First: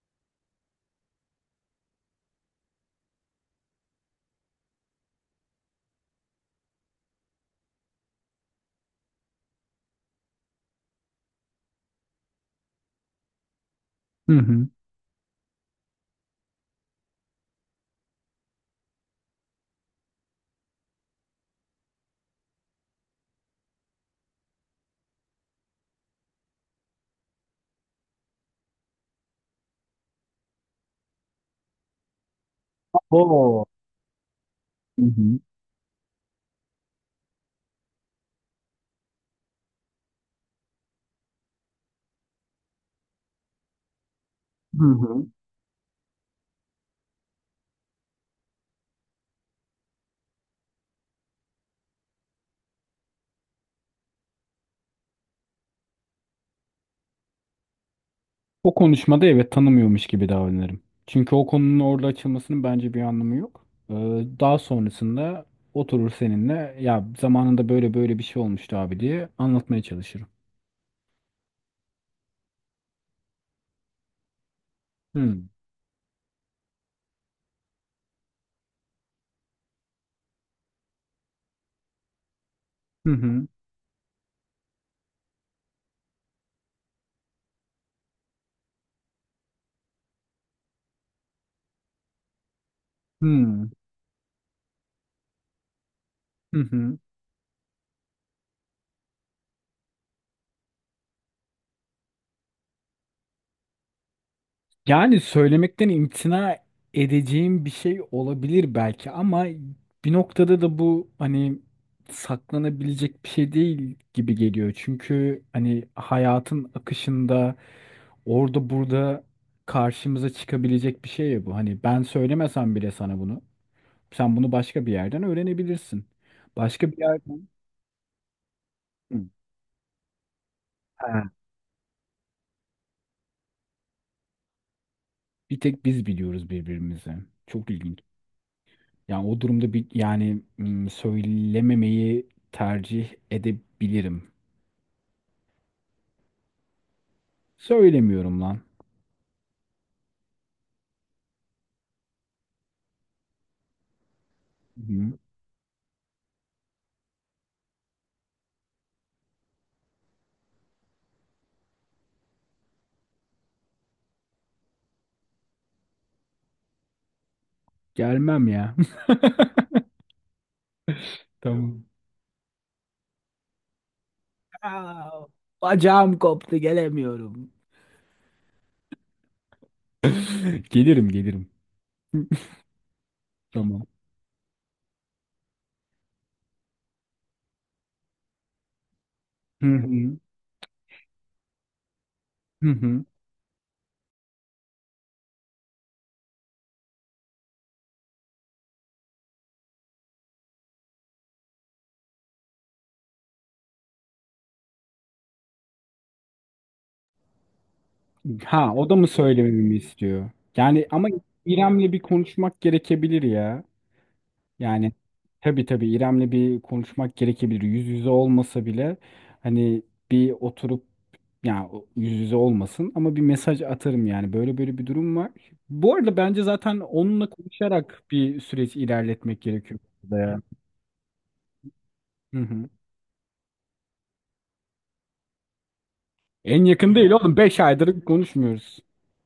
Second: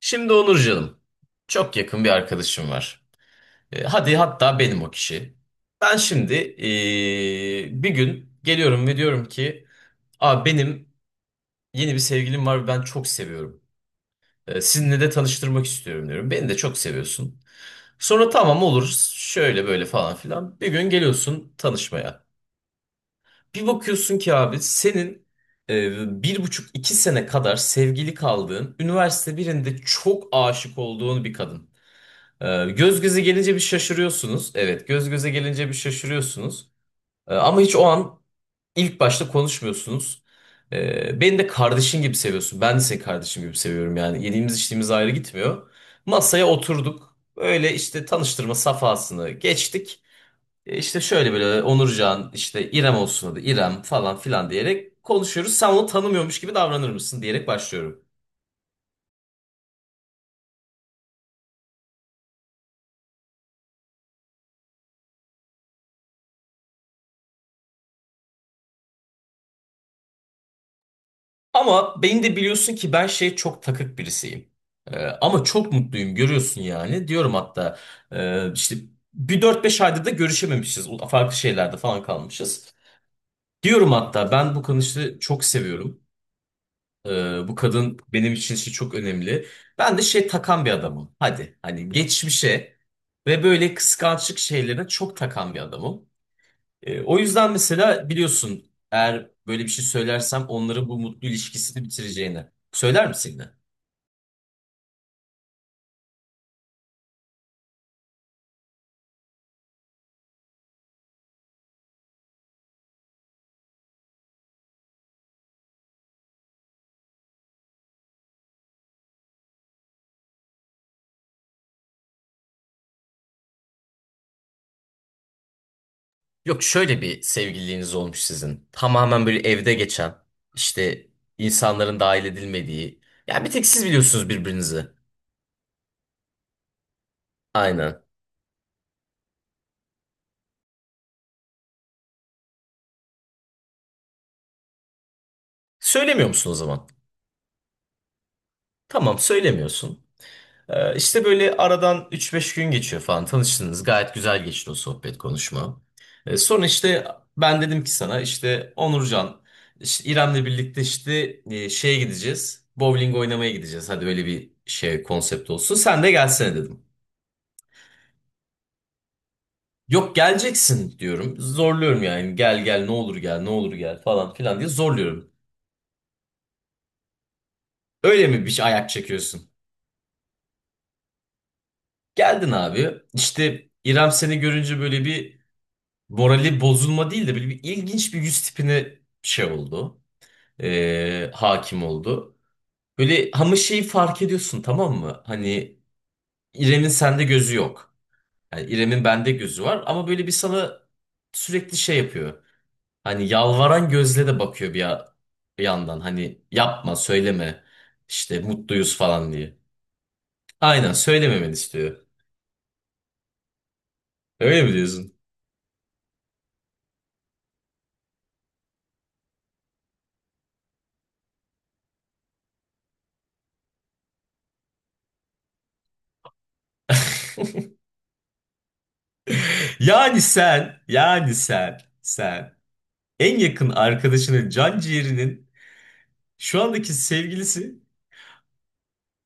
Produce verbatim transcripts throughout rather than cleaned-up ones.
Şimdi Onur çok yakın bir arkadaşım var. E, hadi hatta benim o kişi. Ben şimdi e, bir gün geliyorum ve diyorum ki, Aa, benim yeni bir sevgilim var ve ben çok seviyorum. Hı E, hı. Sizinle de tanıştırmak istiyorum diyorum. Beni de çok seviyorsun. Sonra tamam olur, şöyle böyle falan filan. Bir gün geliyorsun tanışmaya. Bir bakıyorsun ki abi senin e, bir buçuk iki sene kadar sevgili kaldığın, üniversite birinde çok aşık olduğun bir kadın. Ee, Göz göze gelince bir Oo. şaşırıyorsunuz. Evet, Hı göz göze hı. gelince bir şaşırıyorsunuz. Ee, Ama hiç o an ilk başta konuşmuyorsunuz. Ee, Beni de kardeşin gibi seviyorsun. Ben de seni kardeşim gibi seviyorum yani. Yediğimiz Hı içtiğimiz ayrı hı. gitmiyor. Masaya oturduk. Öyle işte tanıştırma safhasını geçtik. Ee, İşte şöyle böyle Onurcan, işte İrem olsun adı İrem falan filan diyerek konuşuyoruz. Sen onu tanımıyormuş gibi davranır mısın diyerek başlıyorum. O konuşmada evet tanımıyormuş gibi davranırım. Çünkü o konunun orada açılmasının bence bir anlamı yok. Ee, daha sonrasında oturur seninle ya zamanında böyle böyle bir şey olmuştu abi diye anlatmaya çalışırım. Ama beni de biliyorsun ki ben şey çok takık birisiyim. Ee, Hı hı. Ama çok mutluyum görüyorsun yani. Diyorum hatta e, işte bir dört beş aydır da görüşememişiz. O- Farklı şeylerde falan kalmışız. Diyorum hatta ben bu kadını çok seviyorum. Ee, bu kadın benim için işte çok önemli. Ben de şey takan bir adamım. Hadi hani geçmişe Hı ve hı. böyle kıskançlık şeylerine çok takan bir adamım. Hı hı. E, o yüzden mesela biliyorsun eğer böyle bir şey söylersem onların bu mutlu ilişkisini bitireceğini. Söyler misin yine? Yani söylemekten imtina edeceğim bir şey olabilir belki ama bir noktada da bu hani saklanabilecek bir şey değil gibi geliyor. Çünkü hani hayatın akışında orada burada karşımıza çıkabilecek bir şey ya bu. Hani ben söylemesem bile sana bunu, sen bunu başka bir yerden öğrenebilirsin. Yok, Başka bir şöyle bir yerden. sevgililiğiniz olmuş sizin. Hı. Tamamen böyle evde geçen, işte Ha, insanların dahil edilmediği. Yani bir tek siz biliyorsunuz birbirinizi. bir tek biz biliyoruz birbirimizi. Çok ilginç. Aynen. Yani o durumda bir yani hmm, söylememeyi tercih edebilirim. Söylemiyor musun o zaman? Söylemiyorum lan. Tamam, söylemiyorsun. Ee, işte böyle aradan üç beş gün geçiyor falan, tanıştınız. Gayet güzel geçti o Hı. sohbet konuşma. Ee, sonra işte ben dedim ki sana, işte Onurcan işte İrem'le birlikte işte e, şeye gideceğiz. Bowling oynamaya gideceğiz. Hadi öyle bir şey konsept olsun. Sen de gelsene dedim. Gelmem ya. Yok, geleceksin diyorum. Tamam. Zorluyorum yani. Gel gel ne olur gel ne olur gel falan filan diye zorluyorum. Bacağım koptu gelemiyorum. Öyle mi, bir şey ayak çekiyorsun? Gelirim gelirim. Geldin abi. İşte Tamam. İrem seni görünce böyle bir morali bozulma değil de böyle bir ilginç bir yüz tipine şey Hı oldu. hı. Ee, hakim oldu. Hı hı. Böyle ama şeyi fark ediyorsun, tamam mı? Hani İrem'in sende gözü yok. Yani İrem'in bende gözü var ama böyle bir sana sürekli şey yapıyor. Hani yalvaran gözle de bakıyor bir, ya- bir yandan. Hani yapma, söyleme işte Ha o mutluyuz da mı falan diye. söylememi istiyor? Yani Aynen, ama söylememeni İrem'le istiyor. bir konuşmak gerekebilir ya. Öyle mi Yani diyorsun? tabii tabii İrem'le bir konuşmak gerekebilir. Yüz yüze olmasa bile hani bir oturup yani o- yüz yüze olmasın ama bir mesaj atarım yani. Böyle böyle bir durum var. Bu arada bence zaten onunla konuşarak bir süreç ilerletmek gerekiyor burada Yani ya. sen, yani sen, Hı sen hı. en yakın arkadaşının can ciğerinin şu En andaki yakın değil oğlum. Beş sevgilisi. aydır konuşmuyoruz.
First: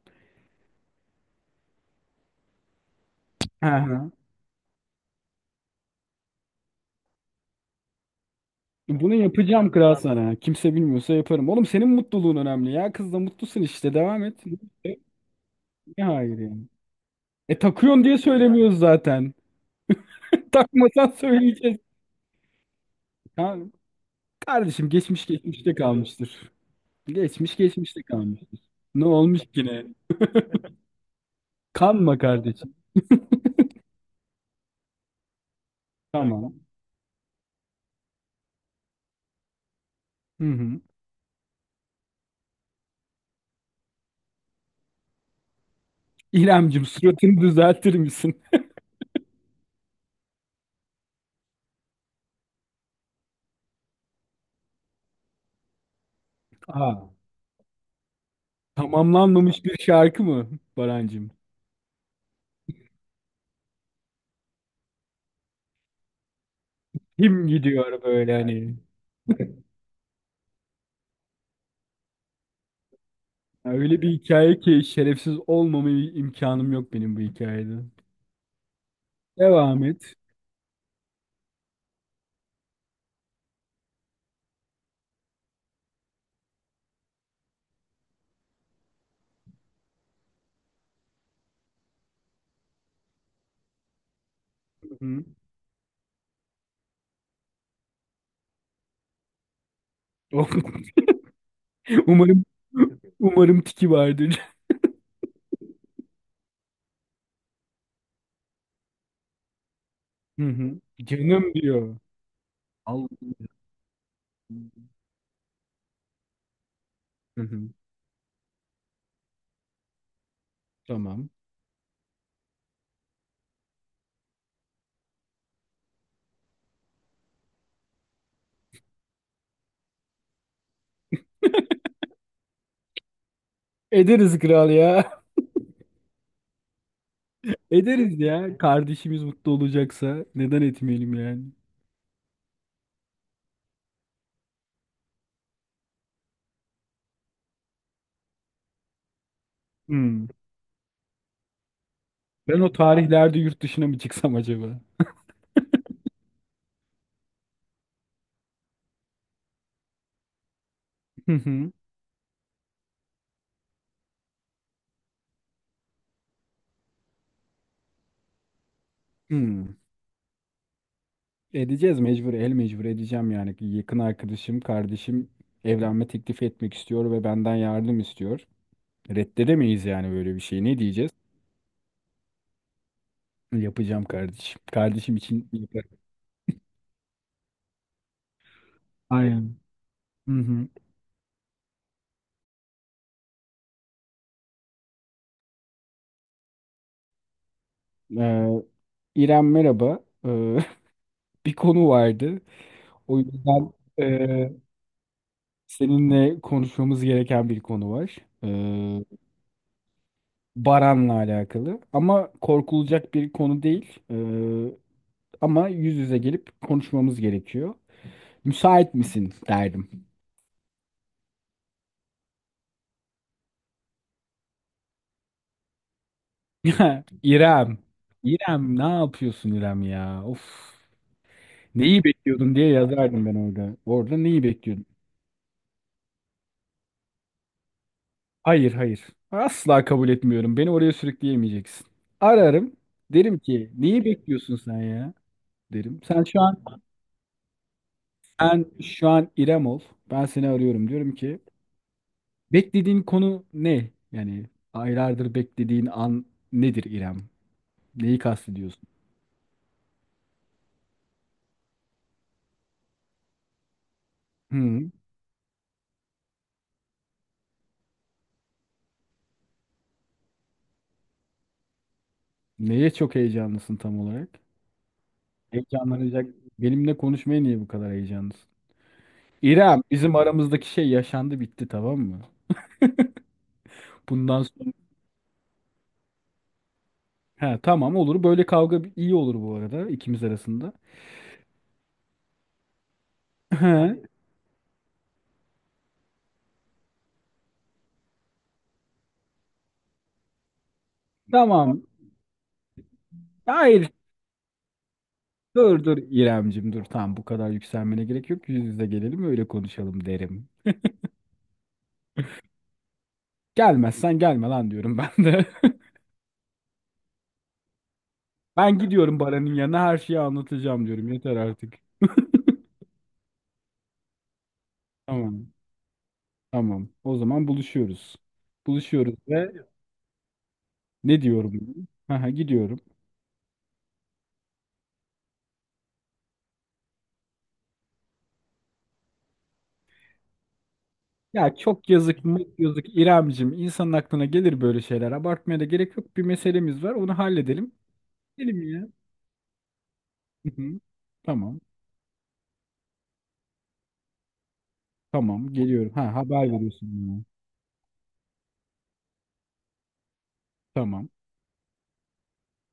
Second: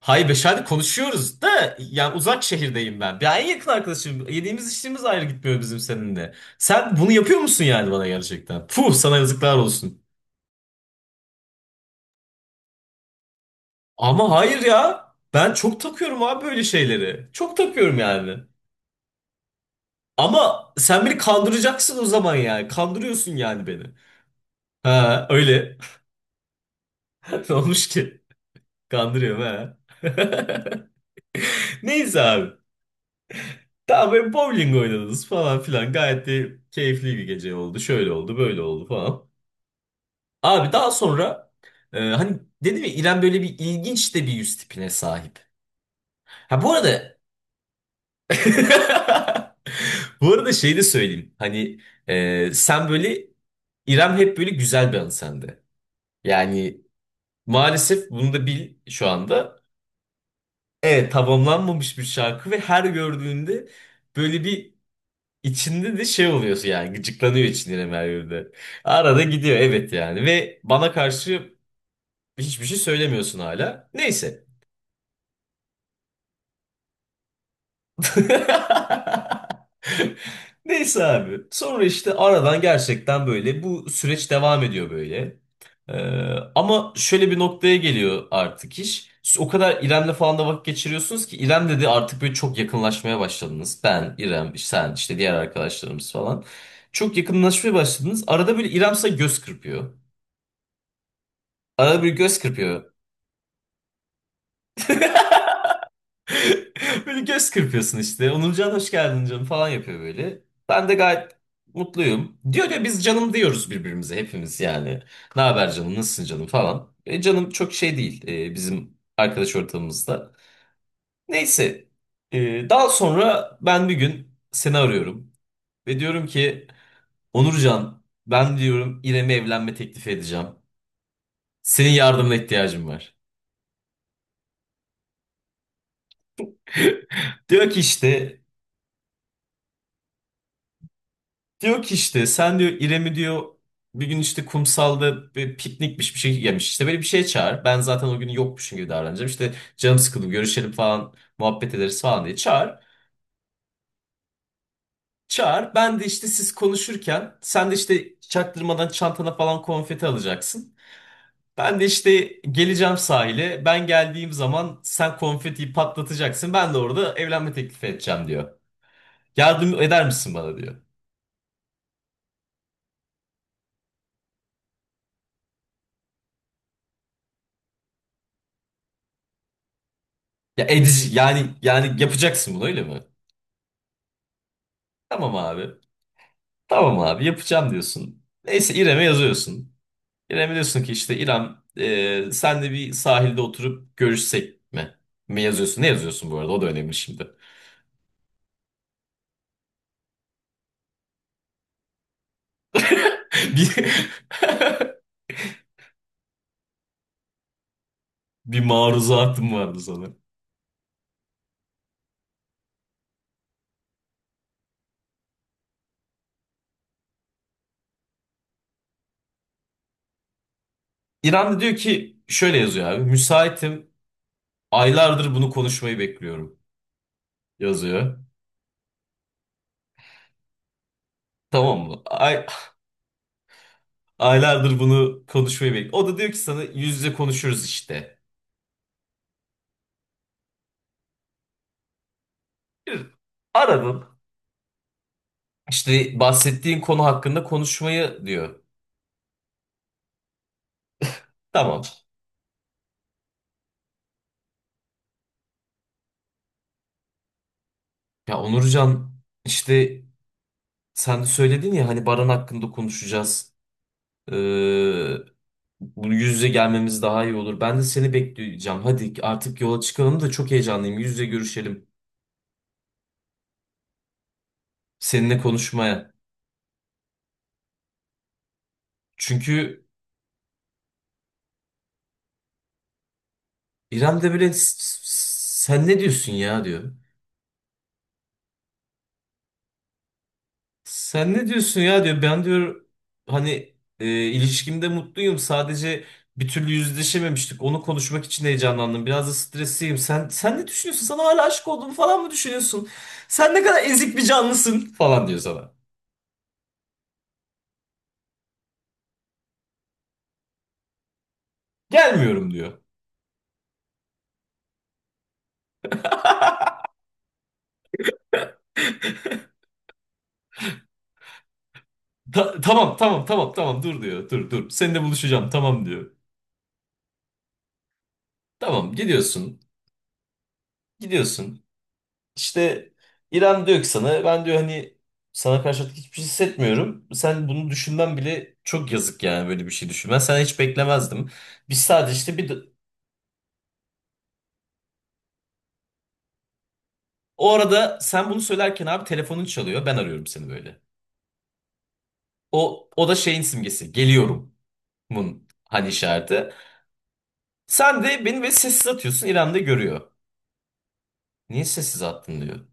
Hayır, Beşer'de konuşuyoruz da yani uzak şehirdeyim ben. Ben en Hı yakın hı. arkadaşım. Yediğimiz içtiğimiz ayrı gitmiyor bizim seninle. Sen bunu yapıyor musun yani bana gerçekten? Puh, Bunu sana yazıklar yapacağım kral olsun. sana. Kimse bilmiyorsa yaparım. Oğlum senin mutluluğun önemli ya. Kızla mutlusun işte. Devam Ama et. hayır ya. Ben çok Ne takıyorum hayır abi yani. böyle şeyleri. Çok E takıyorum takıyorsun diye yani. söylemiyoruz zaten. Ama sen Takmasan beni söyleyeceğiz. kandıracaksın o zaman yani. Kandırıyorsun yani Tamam. beni. Kardeşim geçmiş Ha, geçmişte öyle. kalmıştır. Ne Geçmiş olmuş geçmişte ki? kalmıştır. Ne olmuş Kandırıyorum ki ha. ne? Kanma Neyse abi. kardeşim. Daha böyle bowling oynadınız falan filan. Gayet de Tamam. keyifli bir gece oldu. Şöyle oldu, böyle oldu falan. Hı Abi hı. daha sonra e, hani dedim ya İrem böyle bir ilginç de bir yüz tipine sahip. Ha, bu İremcim arada, suratını düzeltir misin? bu arada şey de söyleyeyim. Hani e, sen böyle, İrem hep böyle güzel bir hanım sende. Yani Aa, maalesef bunu da bil şu anda. tamamlanmamış bir şarkı mı Evet, Barancım? tamamlanmamış bir şarkı ve her gördüğünde böyle bir İçinde de şey oluyorsun yani, gıcıklanıyor Kim içinde gidiyor böyle Merve'de. hani? Arada gidiyor evet yani, ve bana karşı hiçbir şey söylemiyorsun Ya hala. öyle bir Neyse. hikaye ki şerefsiz olmama imkanım yok benim bu hikayede. Devam et. Neyse abi. Sonra işte aradan gerçekten böyle bu süreç devam ediyor böyle. Ee, Ama şöyle bir noktaya geliyor artık iş. Siz o kadar İrem'le falan da vakit geçiriyorsunuz ki, İrem dedi, artık böyle çok yakınlaşmaya başladınız. Ben, İrem, sen Hı işte hı. diğer arkadaşlarımız falan. Çok yakınlaşmaya başladınız. Arada böyle İrem size göz kırpıyor. Arada bir göz Umarım kırpıyor. umarım tiki vardır. Böyle göz kırpıyorsun işte. Onurcan hoş geldin canım falan yapıyor böyle. Hı hı. Ben de gayet Canım diyor. mutluyum. Diyor ya, biz Allah. canım diyoruz birbirimize hepimiz yani. Ne haber canım, nasılsın canım falan. E, Hı Canım hı, çok şey değil e, bizim arkadaş ortamımızda. tamam. Neyse, e, daha sonra ben bir gün seni arıyorum. Ve diyorum ki, Onurcan ben diyorum İrem'e evlenme teklifi edeceğim. Senin yardımına ihtiyacım var. Ederiz kral ya. Diyor ki Ederiz işte ya. Kardeşimiz mutlu olacaksa neden etmeyelim yani? Diyor ki işte sen diyor İrem'i diyor bir gün işte kumsalda bir piknikmiş bir şey yemiş. İşte böyle bir şeye çağır. Ben zaten o gün yokmuşum gibi davranacağım. İşte canım sıkıldı Hmm. görüşelim falan muhabbet ederiz falan diye Ben o çağır. tarihlerde yurt dışına mı çıksam acaba? Çağır. Ben de işte siz konuşurken sen de işte çaktırmadan çantana falan konfeti alacaksın. Hı hı. Ben de işte geleceğim sahile. Ben geldiğim zaman sen konfetiyi patlatacaksın. Ben de orada evlenme teklifi edeceğim diyor. Hmm. Yardım eder misin bana diyor. Edeceğiz mecbur, el mecbur edeceğim yani. Yakın arkadaşım, kardeşim evlenme teklifi etmek istiyor ve benden yardım istiyor. Reddedemeyiz yani böyle bir şey. Ya Ne diyeceğiz? edici yani yani yapacaksın bunu öyle mi? Yapacağım kardeşim. Kardeşim Tamam için abi. yaparım. Tamam abi yapacağım diyorsun. Neyse, İrem'e Aynen. yazıyorsun. Hı İrem'e hı. diyorsun ki, işte İrem, e, sen de bir sahilde oturup görüşsek mi? Mi yazıyorsun? Ne yazıyorsun bu arada? O da önemli şimdi. Ee, İrem merhaba. Ee, bir konu vardı. O Bir, yüzden e, seninle konuşmamız gereken bir konu var. E, bir maruzatım vardı sana. Baran'la alakalı. Ama korkulacak bir konu değil. E, ama yüz yüze gelip konuşmamız gerekiyor. Müsait misin derdim. İrem de diyor ki şöyle yazıyor abi. Müsaitim. Aylardır bunu konuşmayı bekliyorum. İrem. Yazıyor. İrem ne yapıyorsun İrem ya? Of. Tamam mı? Neyi Ay, bekliyordun diye yazardım ben orada. Orada neyi aylardır bekliyordun? bunu konuşmayı bekliyorum. O da diyor ki sana yüz yüze konuşuruz işte. Hayır, hayır. Asla kabul etmiyorum. Beni oraya sürükleyemeyeceksin. Ararım. Bir. Derim ki Aradın. neyi bekliyorsun sen ya, derim. İşte Sen şu an bahsettiğin konu hakkında konuşmayı diyor. sen şu an İrem ol. Ben seni arıyorum. Diyorum ki Tamam. beklediğin konu ne? Yani aylardır beklediğin an nedir İrem? Neyi Ya kastediyorsun? Onurcan, işte sen de söyledin ya hani Baran hakkında konuşacağız. Hı. Ee, Bu yüz yüze gelmemiz daha iyi olur. Ben de seni bekleyeceğim. Hadi artık yola çıkalım da çok heyecanlıyım. Yüz yüze görüşelim. Neye çok heyecanlısın tam olarak? Seninle konuşmaya. Heyecanlanacak. Benimle konuşmaya niye bu kadar heyecanlısın? İrem, Çünkü bizim aramızdaki şey yaşandı bitti tamam mı? İrem de Bundan böyle, "S- sonra s- Sen ne diyorsun ya" diyor. he, tamam olur. Böyle kavga iyi olur bu arada ikimiz arasında. Sen ne diyorsun ya diyor. Ben diyor hani He, e, ilişkimde mutluyum. Sadece bir türlü yüzleşememiştik. Onu konuşmak için heyecanlandım. Biraz da stresliyim. Sen sen ne düşünüyorsun? Sana hala aşık tamam. olduğumu falan mı düşünüyorsun? Sen ne kadar Hayır ezik bir canlısın falan diyor sana. Dur dur İremcim dur tamam bu kadar yükselmene gerek yok. Yüz yüze gelelim öyle konuşalım derim. Gelmiyorum diyor. Gelmezsen gelme lan diyorum ben de. Ben gidiyorum Baran'ın yanına her şeyi anlatacağım diyorum. Yeter artık. Ta- tamam tamam tamam tamam dur diyor. Dur dur. Seninle buluşacağım Tamam tamam diyor. tamam o zaman buluşuyoruz. Tamam, Buluşuyoruz gidiyorsun. ve ne Gidiyorsun. diyorum? Aha, gidiyorum. İşte İrem diyor ki sana, ben diyor hani sana karşı artık hiçbir şey hissetmiyorum. Sen bunu düşünmen bile çok yazık, yani böyle bir şey düşünmen. Sen, hiç beklemezdim. Ya Biz çok sadece yazık işte mı bir, yazık İremcim insanın aklına gelir böyle şeyler. Abartmaya da gerek yok. Bir meselemiz var onu o halledelim. arada sen bunu Gidelim söylerken ya. abi telefonun çalıyor. Ben arıyorum seni Hı böyle. hı. Tamam O o da şeyin simgesi. Geliyorumun tamam hani geliyorum. Ha işareti. haber veriyorsun bana. Sen de beni böyle sessiz atıyorsun. İrem de görüyor. Tamam. Niye sessiz attın diyor.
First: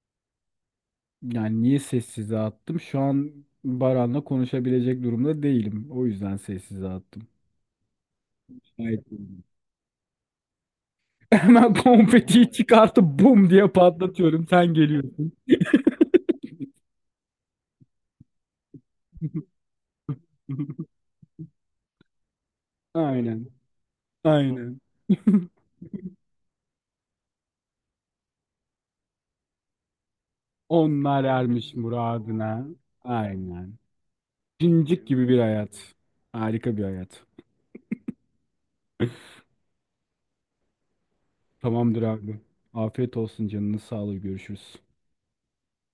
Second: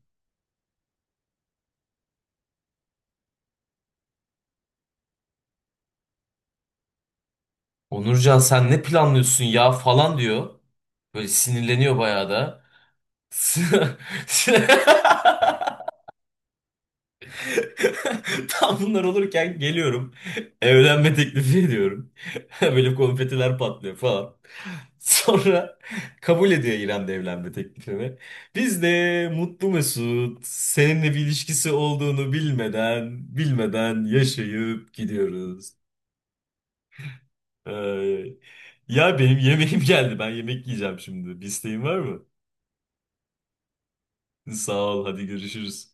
Yani niye sessize attım? Şu an Baran'la konuşabilecek durumda değilim. O yüzden sessize attım. Onurcan sen ne Gayet planlıyorsun iyi. ya falan diyor. Böyle Hemen sinirleniyor bayağı konfetiyi da. çıkartıp bum diye patlatıyorum. Sen geliyorsun. Tam bunlar olurken geliyorum. Evlenme teklifi ediyorum. Böyle Aynen. konfetiler patlıyor falan. Aynen. Sonra kabul ediyor İrem de evlenme teklifimi. Biz de mutlu mesut seninle bir Onlar ilişkisi ermiş olduğunu muradına. bilmeden Aynen. bilmeden yaşayıp Cincik gibi bir gidiyoruz. hayat. Harika bir hayat. Ay. Ya benim yemeğim geldi. Ben yemek yiyeceğim şimdi. Bir isteğin var Tamamdır mı? abi. Afiyet olsun canını sağlığı. Görüşürüz. Sağ ol. Hadi görüşürüz.